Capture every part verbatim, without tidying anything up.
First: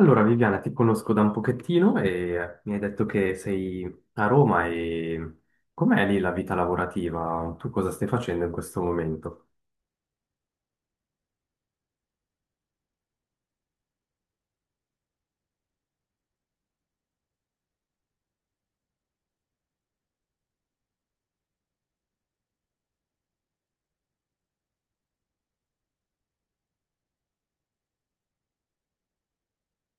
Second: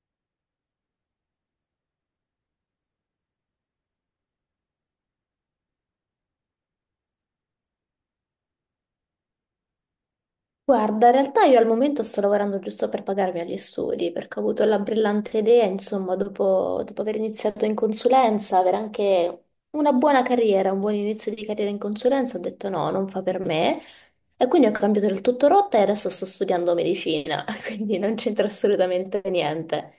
Allora, Viviana, ti conosco da un pochettino e mi hai detto che sei a Roma e com'è lì la vita lavorativa? Tu cosa stai facendo in questo momento? Guarda, in realtà io al momento sto lavorando giusto per pagarmi agli studi, perché ho avuto la brillante idea, insomma, dopo, dopo aver iniziato in consulenza, avere anche una buona carriera, un buon inizio di carriera in consulenza, ho detto no, non fa per me. E quindi ho cambiato del tutto rotta e adesso sto studiando medicina, quindi non c'entra assolutamente niente.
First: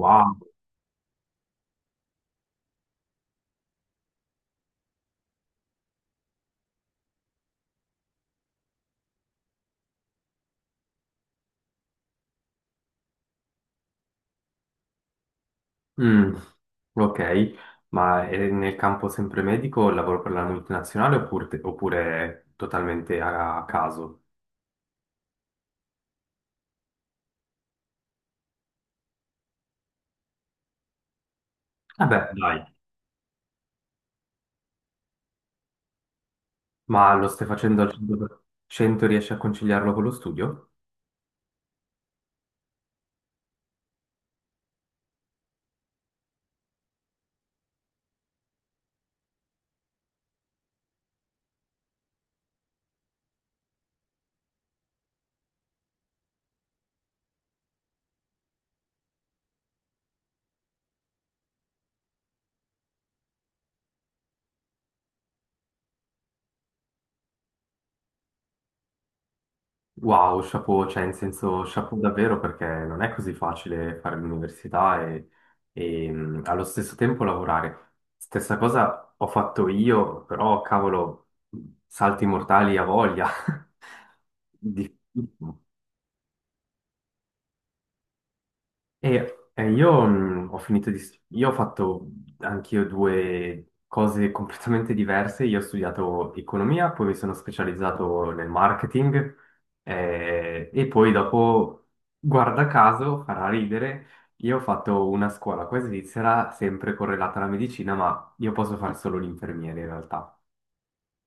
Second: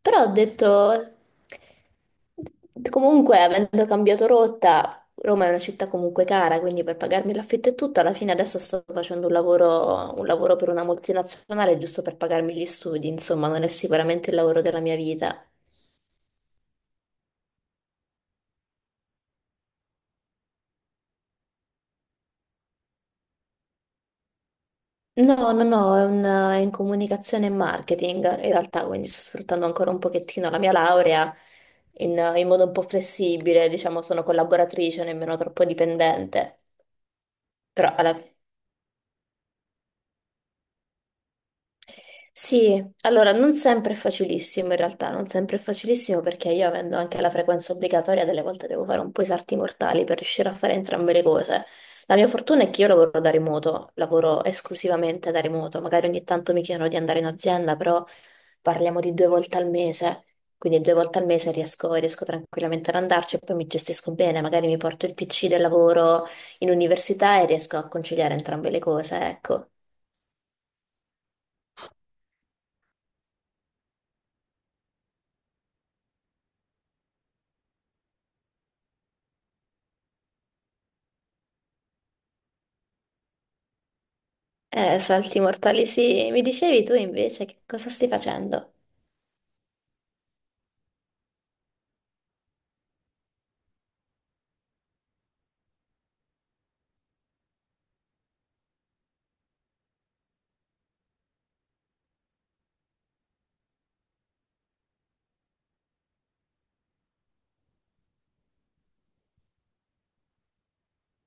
Però ho detto, comunque, avendo cambiato rotta, Roma è una città comunque cara, quindi per pagarmi l'affitto e tutto, alla fine adesso sto facendo un lavoro, un lavoro per una multinazionale giusto per pagarmi gli studi, insomma, non è sicuramente il lavoro della mia vita. Mm, ok, ma è nel campo sempre medico, lavoro per la multinazionale oppure, oppure totalmente a, a caso? No, no, no, è, una- è in comunicazione e marketing in realtà, quindi sto sfruttando ancora un pochettino la mia laurea in, Vabbè, in dai, modo un po' flessibile, diciamo, sono collaboratrice, nemmeno troppo dipendente. ma lo stai facendo al Però alla... cento percento? cento riesci a conciliarlo con lo studio? Sì, allora non sempre è facilissimo in realtà, non sempre è facilissimo perché io avendo anche la frequenza obbligatoria, delle volte devo fare un po' i salti mortali per riuscire a fare entrambe le cose. La mia fortuna è che io lavoro da remoto, lavoro esclusivamente da remoto, magari ogni tanto mi chiedono di andare in azienda, però... parliamo di due volte al mese, quindi due volte al mese riesco, riesco tranquillamente ad andarci e poi mi gestisco bene, magari mi porto il P C del lavoro in università e riesco a conciliare entrambe le cose, ecco. Wow, chapeau, cioè in senso chapeau davvero perché non è così facile fare l'università e, e, mh, allo stesso tempo lavorare. Stessa cosa ho fatto io, però cavolo, salti mortali a voglia. Eh, Difficile. salti mortali, sì. Mi dicevi tu invece che cosa stai facendo? E, e io mh, ho finito di... st- Io ho fatto anch'io due cose completamente diverse. Io ho studiato economia, poi mi sono specializzato nel marketing eh, e poi dopo, guarda caso, farà ridere, io ho fatto una scuola qua in Svizzera, sempre correlata alla medicina, ma io posso fare solo l'infermiere in realtà.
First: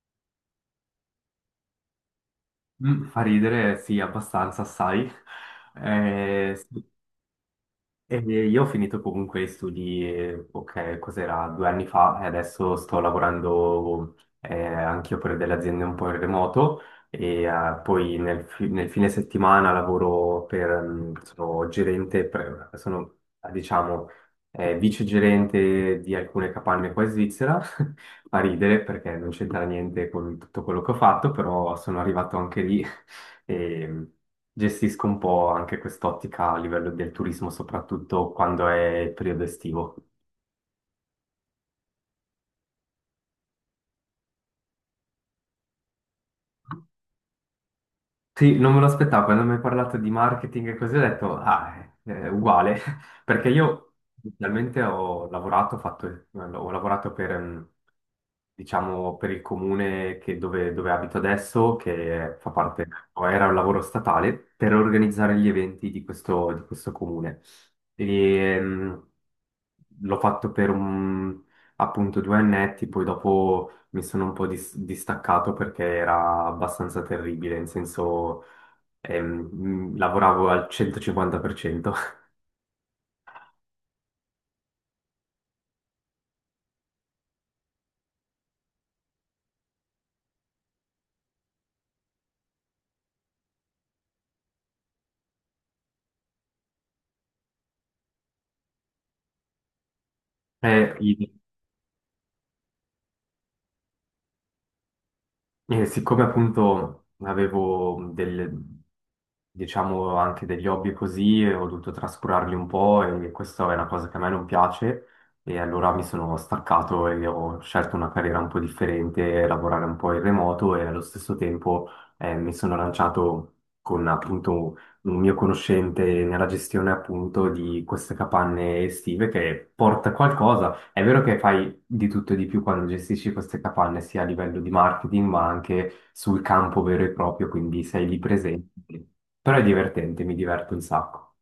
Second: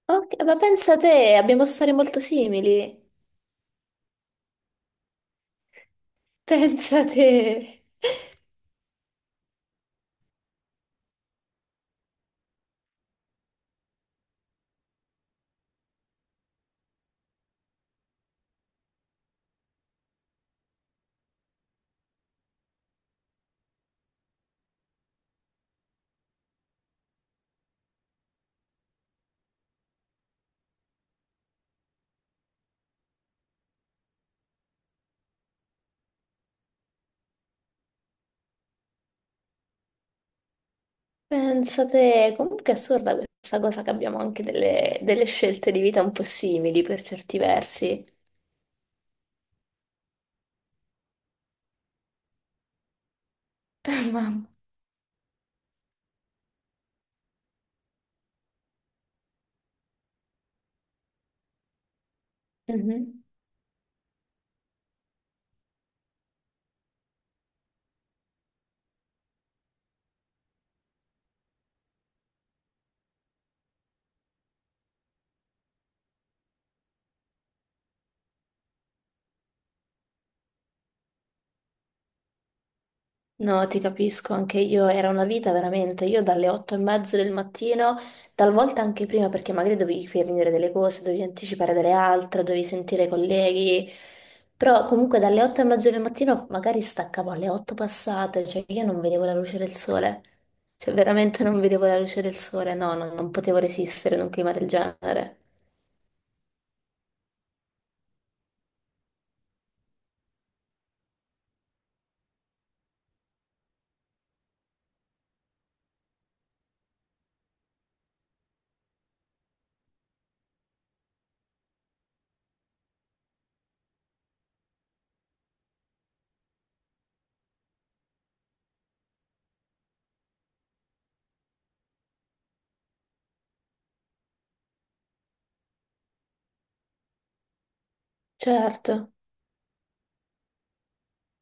Ok, ma pensa te, abbiamo storie molto simili. Mm, fa ridere, sì, abbastanza, sai. Eh, Pensa te, E io ho finito comunque gli studi, eh, ok, cos'era, due anni fa e adesso sto lavorando eh, anch'io per delle aziende un po' in remoto e eh, poi nel, fi- nel fine settimana lavoro per, mm, sono gerente, pre- sono eh, diciamo eh, vice gerente di alcune capanne qua in Svizzera, fa ridere perché non c'entra niente con tutto quello che ho fatto, però sono arrivato anche lì e gestisco un po' anche quest'ottica a livello del turismo, soprattutto quando è il periodo estivo. pensa te. Comunque è assurda questa cosa che abbiamo anche delle, delle scelte di vita un po' simili per certi versi. Sì, non me lo aspettavo, quando mi hai parlato di marketing e così ho detto, ah, è, è uguale, perché io Mamma. inizialmente ho lavorato, ho fatto- eh, ho lavorato per, mm, diciamo, per il comune che- dove, dove abito adesso, che fa parte, Mhm. o era un lavoro statale, per organizzare gli eventi di questo, di questo comune. E, mm, l'ho fatto per un, appunto due annetti, poi dopo mi sono un po' dis- distaccato perché era abbastanza terribile, in senso ehm, mh, lavoravo al centocinquanta per cento. No, ti capisco, anche io era una vita veramente. Io dalle otto e mezzo del mattino, talvolta anche prima, perché magari dovevi finire delle cose, dovevi anticipare delle altre, dovevi sentire i colleghi. Però comunque dalle otto e mezzo del mattino magari staccavo alle otto passate, cioè io non vedevo la luce del sole. Eh, Cioè i- veramente non vedevo la luce del sole, no, non, non potevo resistere in un clima del genere. E siccome appunto avevo del, diciamo anche degli hobby e così, eh, ho dovuto trascurarli un po' e questa è una cosa che a me non piace e allora mi sono staccato e ho scelto una carriera un po' differente, lavorare un po' in remoto e allo stesso tempo eh, mi sono lanciato con appunto un mio conoscente nella gestione appunto di queste capanne estive che porta qualcosa. È vero che fai di tutto e di più quando gestisci queste capanne, sia a livello di marketing, ma anche sul campo vero e proprio, quindi sei lì Certo. presente. Però è divertente, mi diverto un sacco.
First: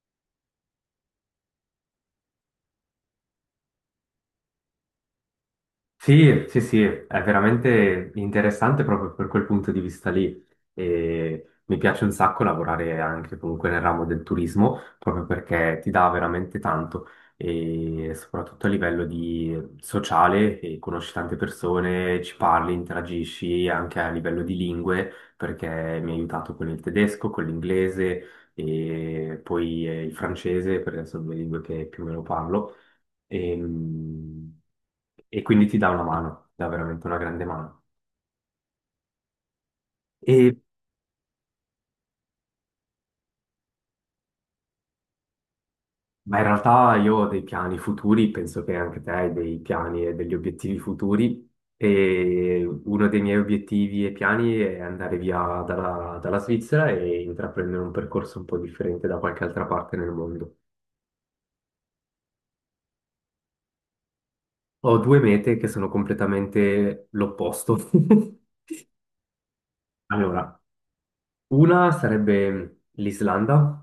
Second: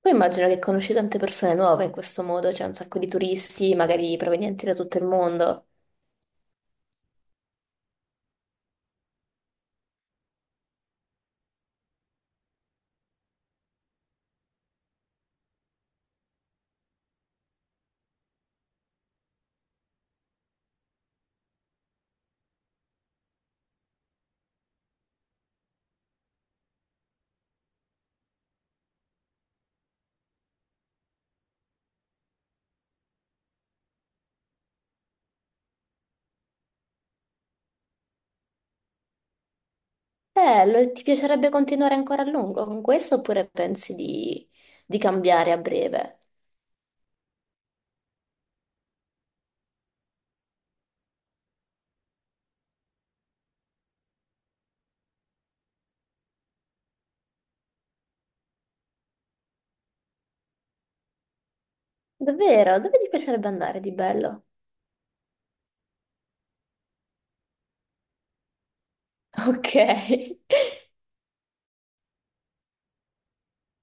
Poi immagino che conosci tante persone nuove in questo modo, c'è un sacco di turisti, magari provenienti da tutto il mondo. Sì, sì, sì, è veramente interessante proprio per quel punto di vista lì. E mi piace un sacco lavorare anche comunque nel ramo del turismo, proprio perché ti dà veramente tanto, e soprattutto a livello di sociale, e conosci tante persone, ci parli, interagisci anche a livello di lingue, perché mi ha aiutato con il tedesco, con l'inglese e poi eh, il francese, perché sono due lingue che più o meno parlo. E, mh, e quindi ti dà una mano, ti dà veramente una grande mano. E, Eh, lo- ti piacerebbe continuare ancora a lungo con questo oppure pensi di, di cambiare a breve? ma in realtà io ho dei piani futuri, penso che anche te hai dei piani e degli obiettivi futuri. E uno dei miei obiettivi e piani è andare via dalla, dalla Svizzera e intraprendere un percorso un po' differente da qualche altra parte nel mondo. Davvero? Dove ti piacerebbe andare di bello? Ho due mete che sono completamente l'opposto. Ok. Allora, una sarebbe l'Islanda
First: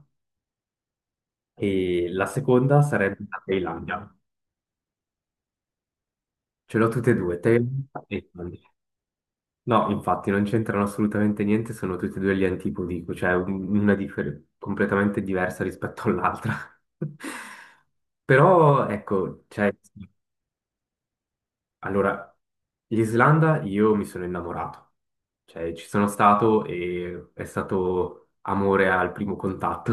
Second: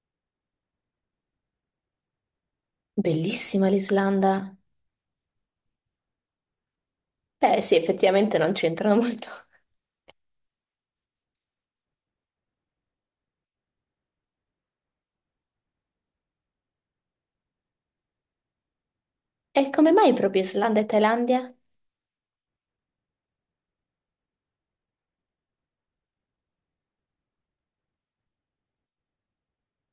e la seconda sarebbe la Bellissima Thailandia. l'Islanda. Ce l'ho tutte e due, Beh, sì, Teotihuacan e effettivamente non Tandi. c'entrano molto. No, infatti non c'entrano assolutamente niente, sono tutte e due gli antipodi, cioè un- una differ- completamente diversa rispetto all'altra. Però ecco, E cioè, come mai proprio Islanda e Thailandia? allora, l'Islanda io mi sono innamorato, cioè ci sono stato e è stato amore al primo contatto.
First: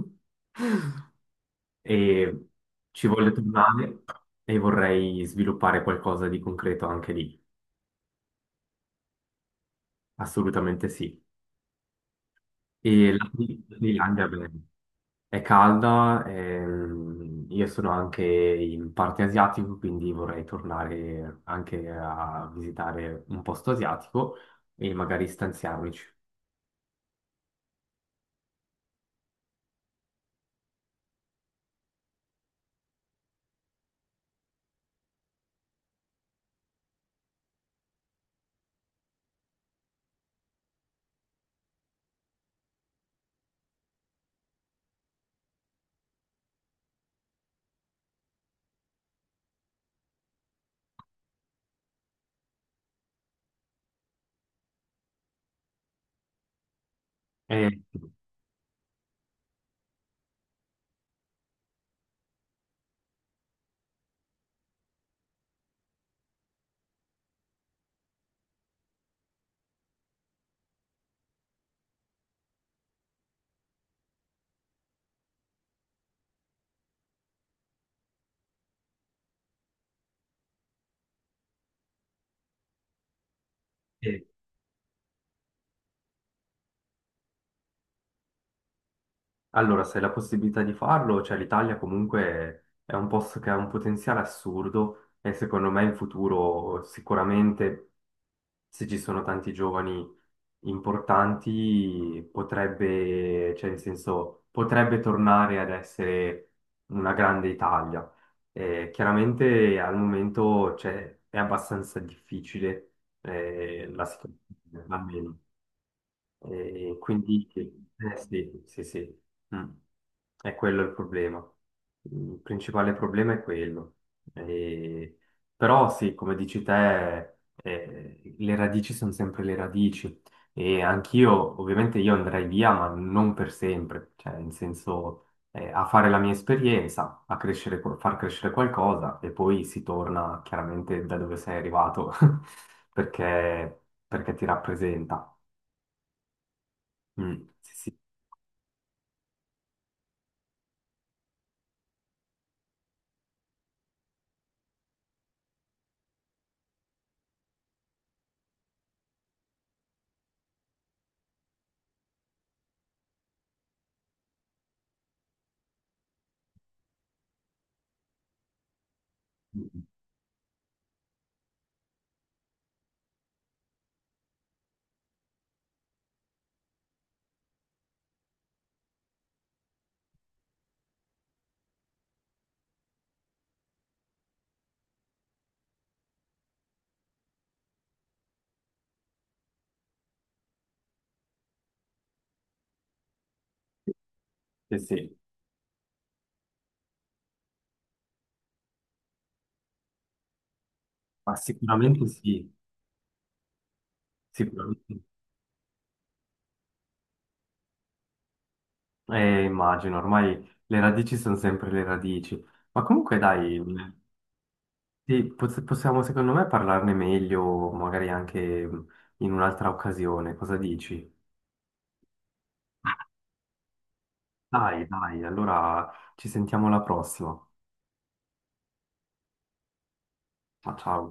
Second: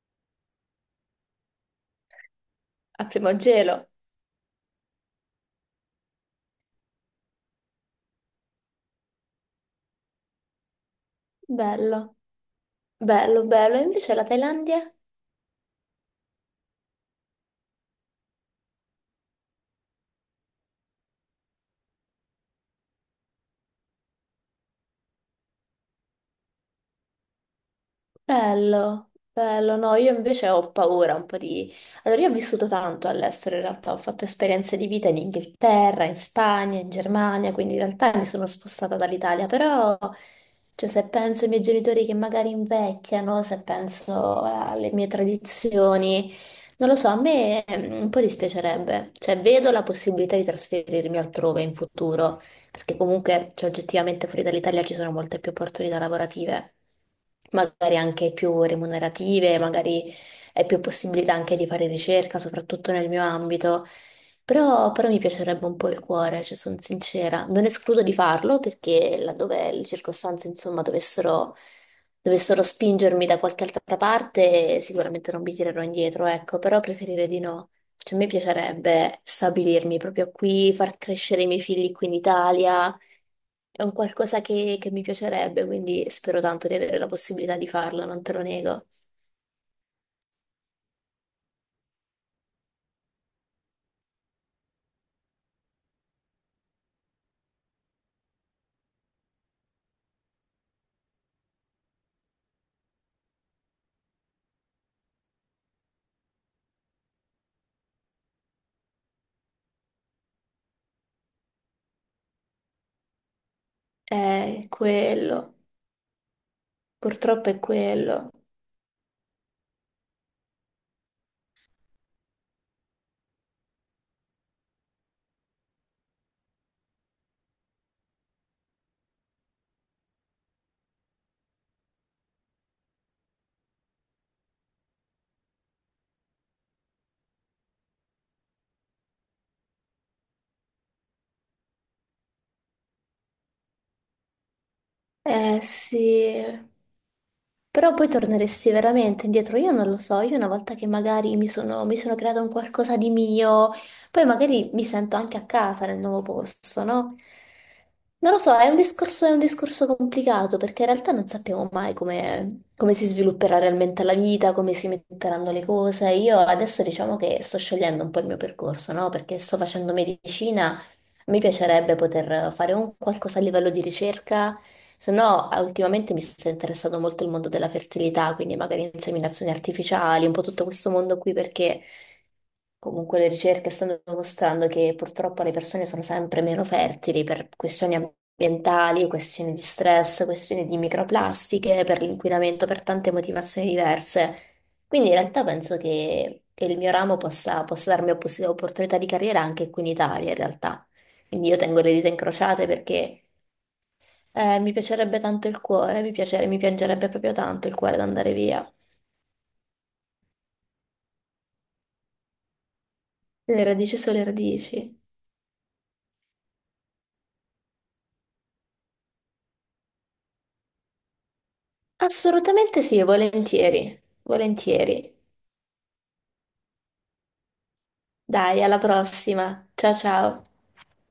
E A ci voglio primo gelo. tornare e vorrei sviluppare qualcosa di concreto anche lì, assolutamente sì. Bello, E la bello, Sri la bello. E Sri invece la Lanka, beh, Thailandia? è calda, ehm, io sono anche in parte asiatico, quindi vorrei tornare anche a visitare un posto asiatico e magari stanziarmici. Bello, bello, no, io invece ho paura un po' di... Allora, io ho vissuto tanto all'estero, in realtà ho fatto esperienze di vita in Inghilterra, in Spagna, in Germania, quindi in realtà mi sono spostata dall'Italia, però, cioè, se penso ai miei genitori che magari invecchiano, se penso alle mie tradizioni, non lo so, a me mm, un po' dispiacerebbe, cioè, vedo la possibilità di trasferirmi altrove in futuro perché comunque, cioè, oggettivamente fuori dall'Italia ci sono molte più opportunità lavorative, Eh, magari anche più remunerative, magari è più possibilità anche di fare ricerca, soprattutto nel mio ambito. Però, però mi piacerebbe un po' il cuore, cioè sono sincera. Non escludo di farlo perché laddove le circostanze, insomma, dovessero, dovessero spingermi da qualche altra parte, sicuramente non mi tirerò indietro, ecco, però preferire di no. Cioè, a me piacerebbe stabilirmi proprio qui, far crescere i miei figli qui in Italia. È un eh, qualcosa che, che mi piacerebbe, quindi spero tanto di avere la possibilità di farlo, non te lo nego. Allora, se hai la possibilità di farlo, cioè l'Italia comunque è un posto che ha un potenziale assurdo e secondo me in futuro sicuramente, se ci sono tanti giovani importanti, potrebbe, cioè in senso, potrebbe tornare ad essere una grande Italia. Eh, chiaramente al momento cioè, è abbastanza difficile eh, la È situazione, almeno. quello, E quindi, purtroppo è eh, quello. sì, sì, sì. Mm. È quello il problema. Il principale problema è quello. E- Però sì, come dici te, eh, le radici sono sempre le radici. E anch'io, ovviamente, io andrei via, ma non per sempre. Cioè, in senso, eh, a fare la mia esperienza, a crescere, qual- far crescere qualcosa, e poi si torna chiaramente da dove sei arrivato, perché perché ti rappresenta. Eh sì, Mm, però sì, poi torneresti veramente indietro, io non lo so, io una volta che magari mi sono, mi sono creato un qualcosa di mio, poi magari mi sento anche a casa nel nuovo posto, no? Non lo so, è un discorso, è un discorso complicato perché in realtà non sappiamo mai come, come si svilupperà realmente la vita, come si metteranno le cose. Io adesso diciamo che sto scegliendo un po' il mio percorso, no? Perché sto sì, facendo medicina, mi piacerebbe poter fare un qualcosa a livello di ricerca se no, eh, ultimamente mi sta interessando molto il mondo della fertilità, quindi magari inseminazioni artificiali, un po' tutto questo mondo qui, perché comunque le ricerche stanno dimostrando che purtroppo le persone sono sempre meno fertili per questioni ambientali, questioni di stress, questioni di microplastiche, per l'inquinamento, per tante motivazioni diverse. sì, Quindi in sì. realtà penso che, che il mio ramo possa, possa darmi oppos- opportunità di carriera anche qui in Italia, in realtà. Ma Quindi io tengo le sicuramente dita sì, incrociate perché eh, mi sicuramente. piacerebbe tanto il cuore, mi piace- mi piangerebbe proprio tanto il cuore ad andare via. Eh, immagino, ormai le radici sono sempre le radici. Ma comunque dai, Le radici sulle radici. sì, poss- possiamo secondo me parlarne meglio, magari anche mm, in un'altra occasione, cosa dici? Assolutamente sì, volentieri, Dai, volentieri. dai, allora ci sentiamo alla prossima. Dai, alla prossima. Ciao ciao. Ciao, ciao.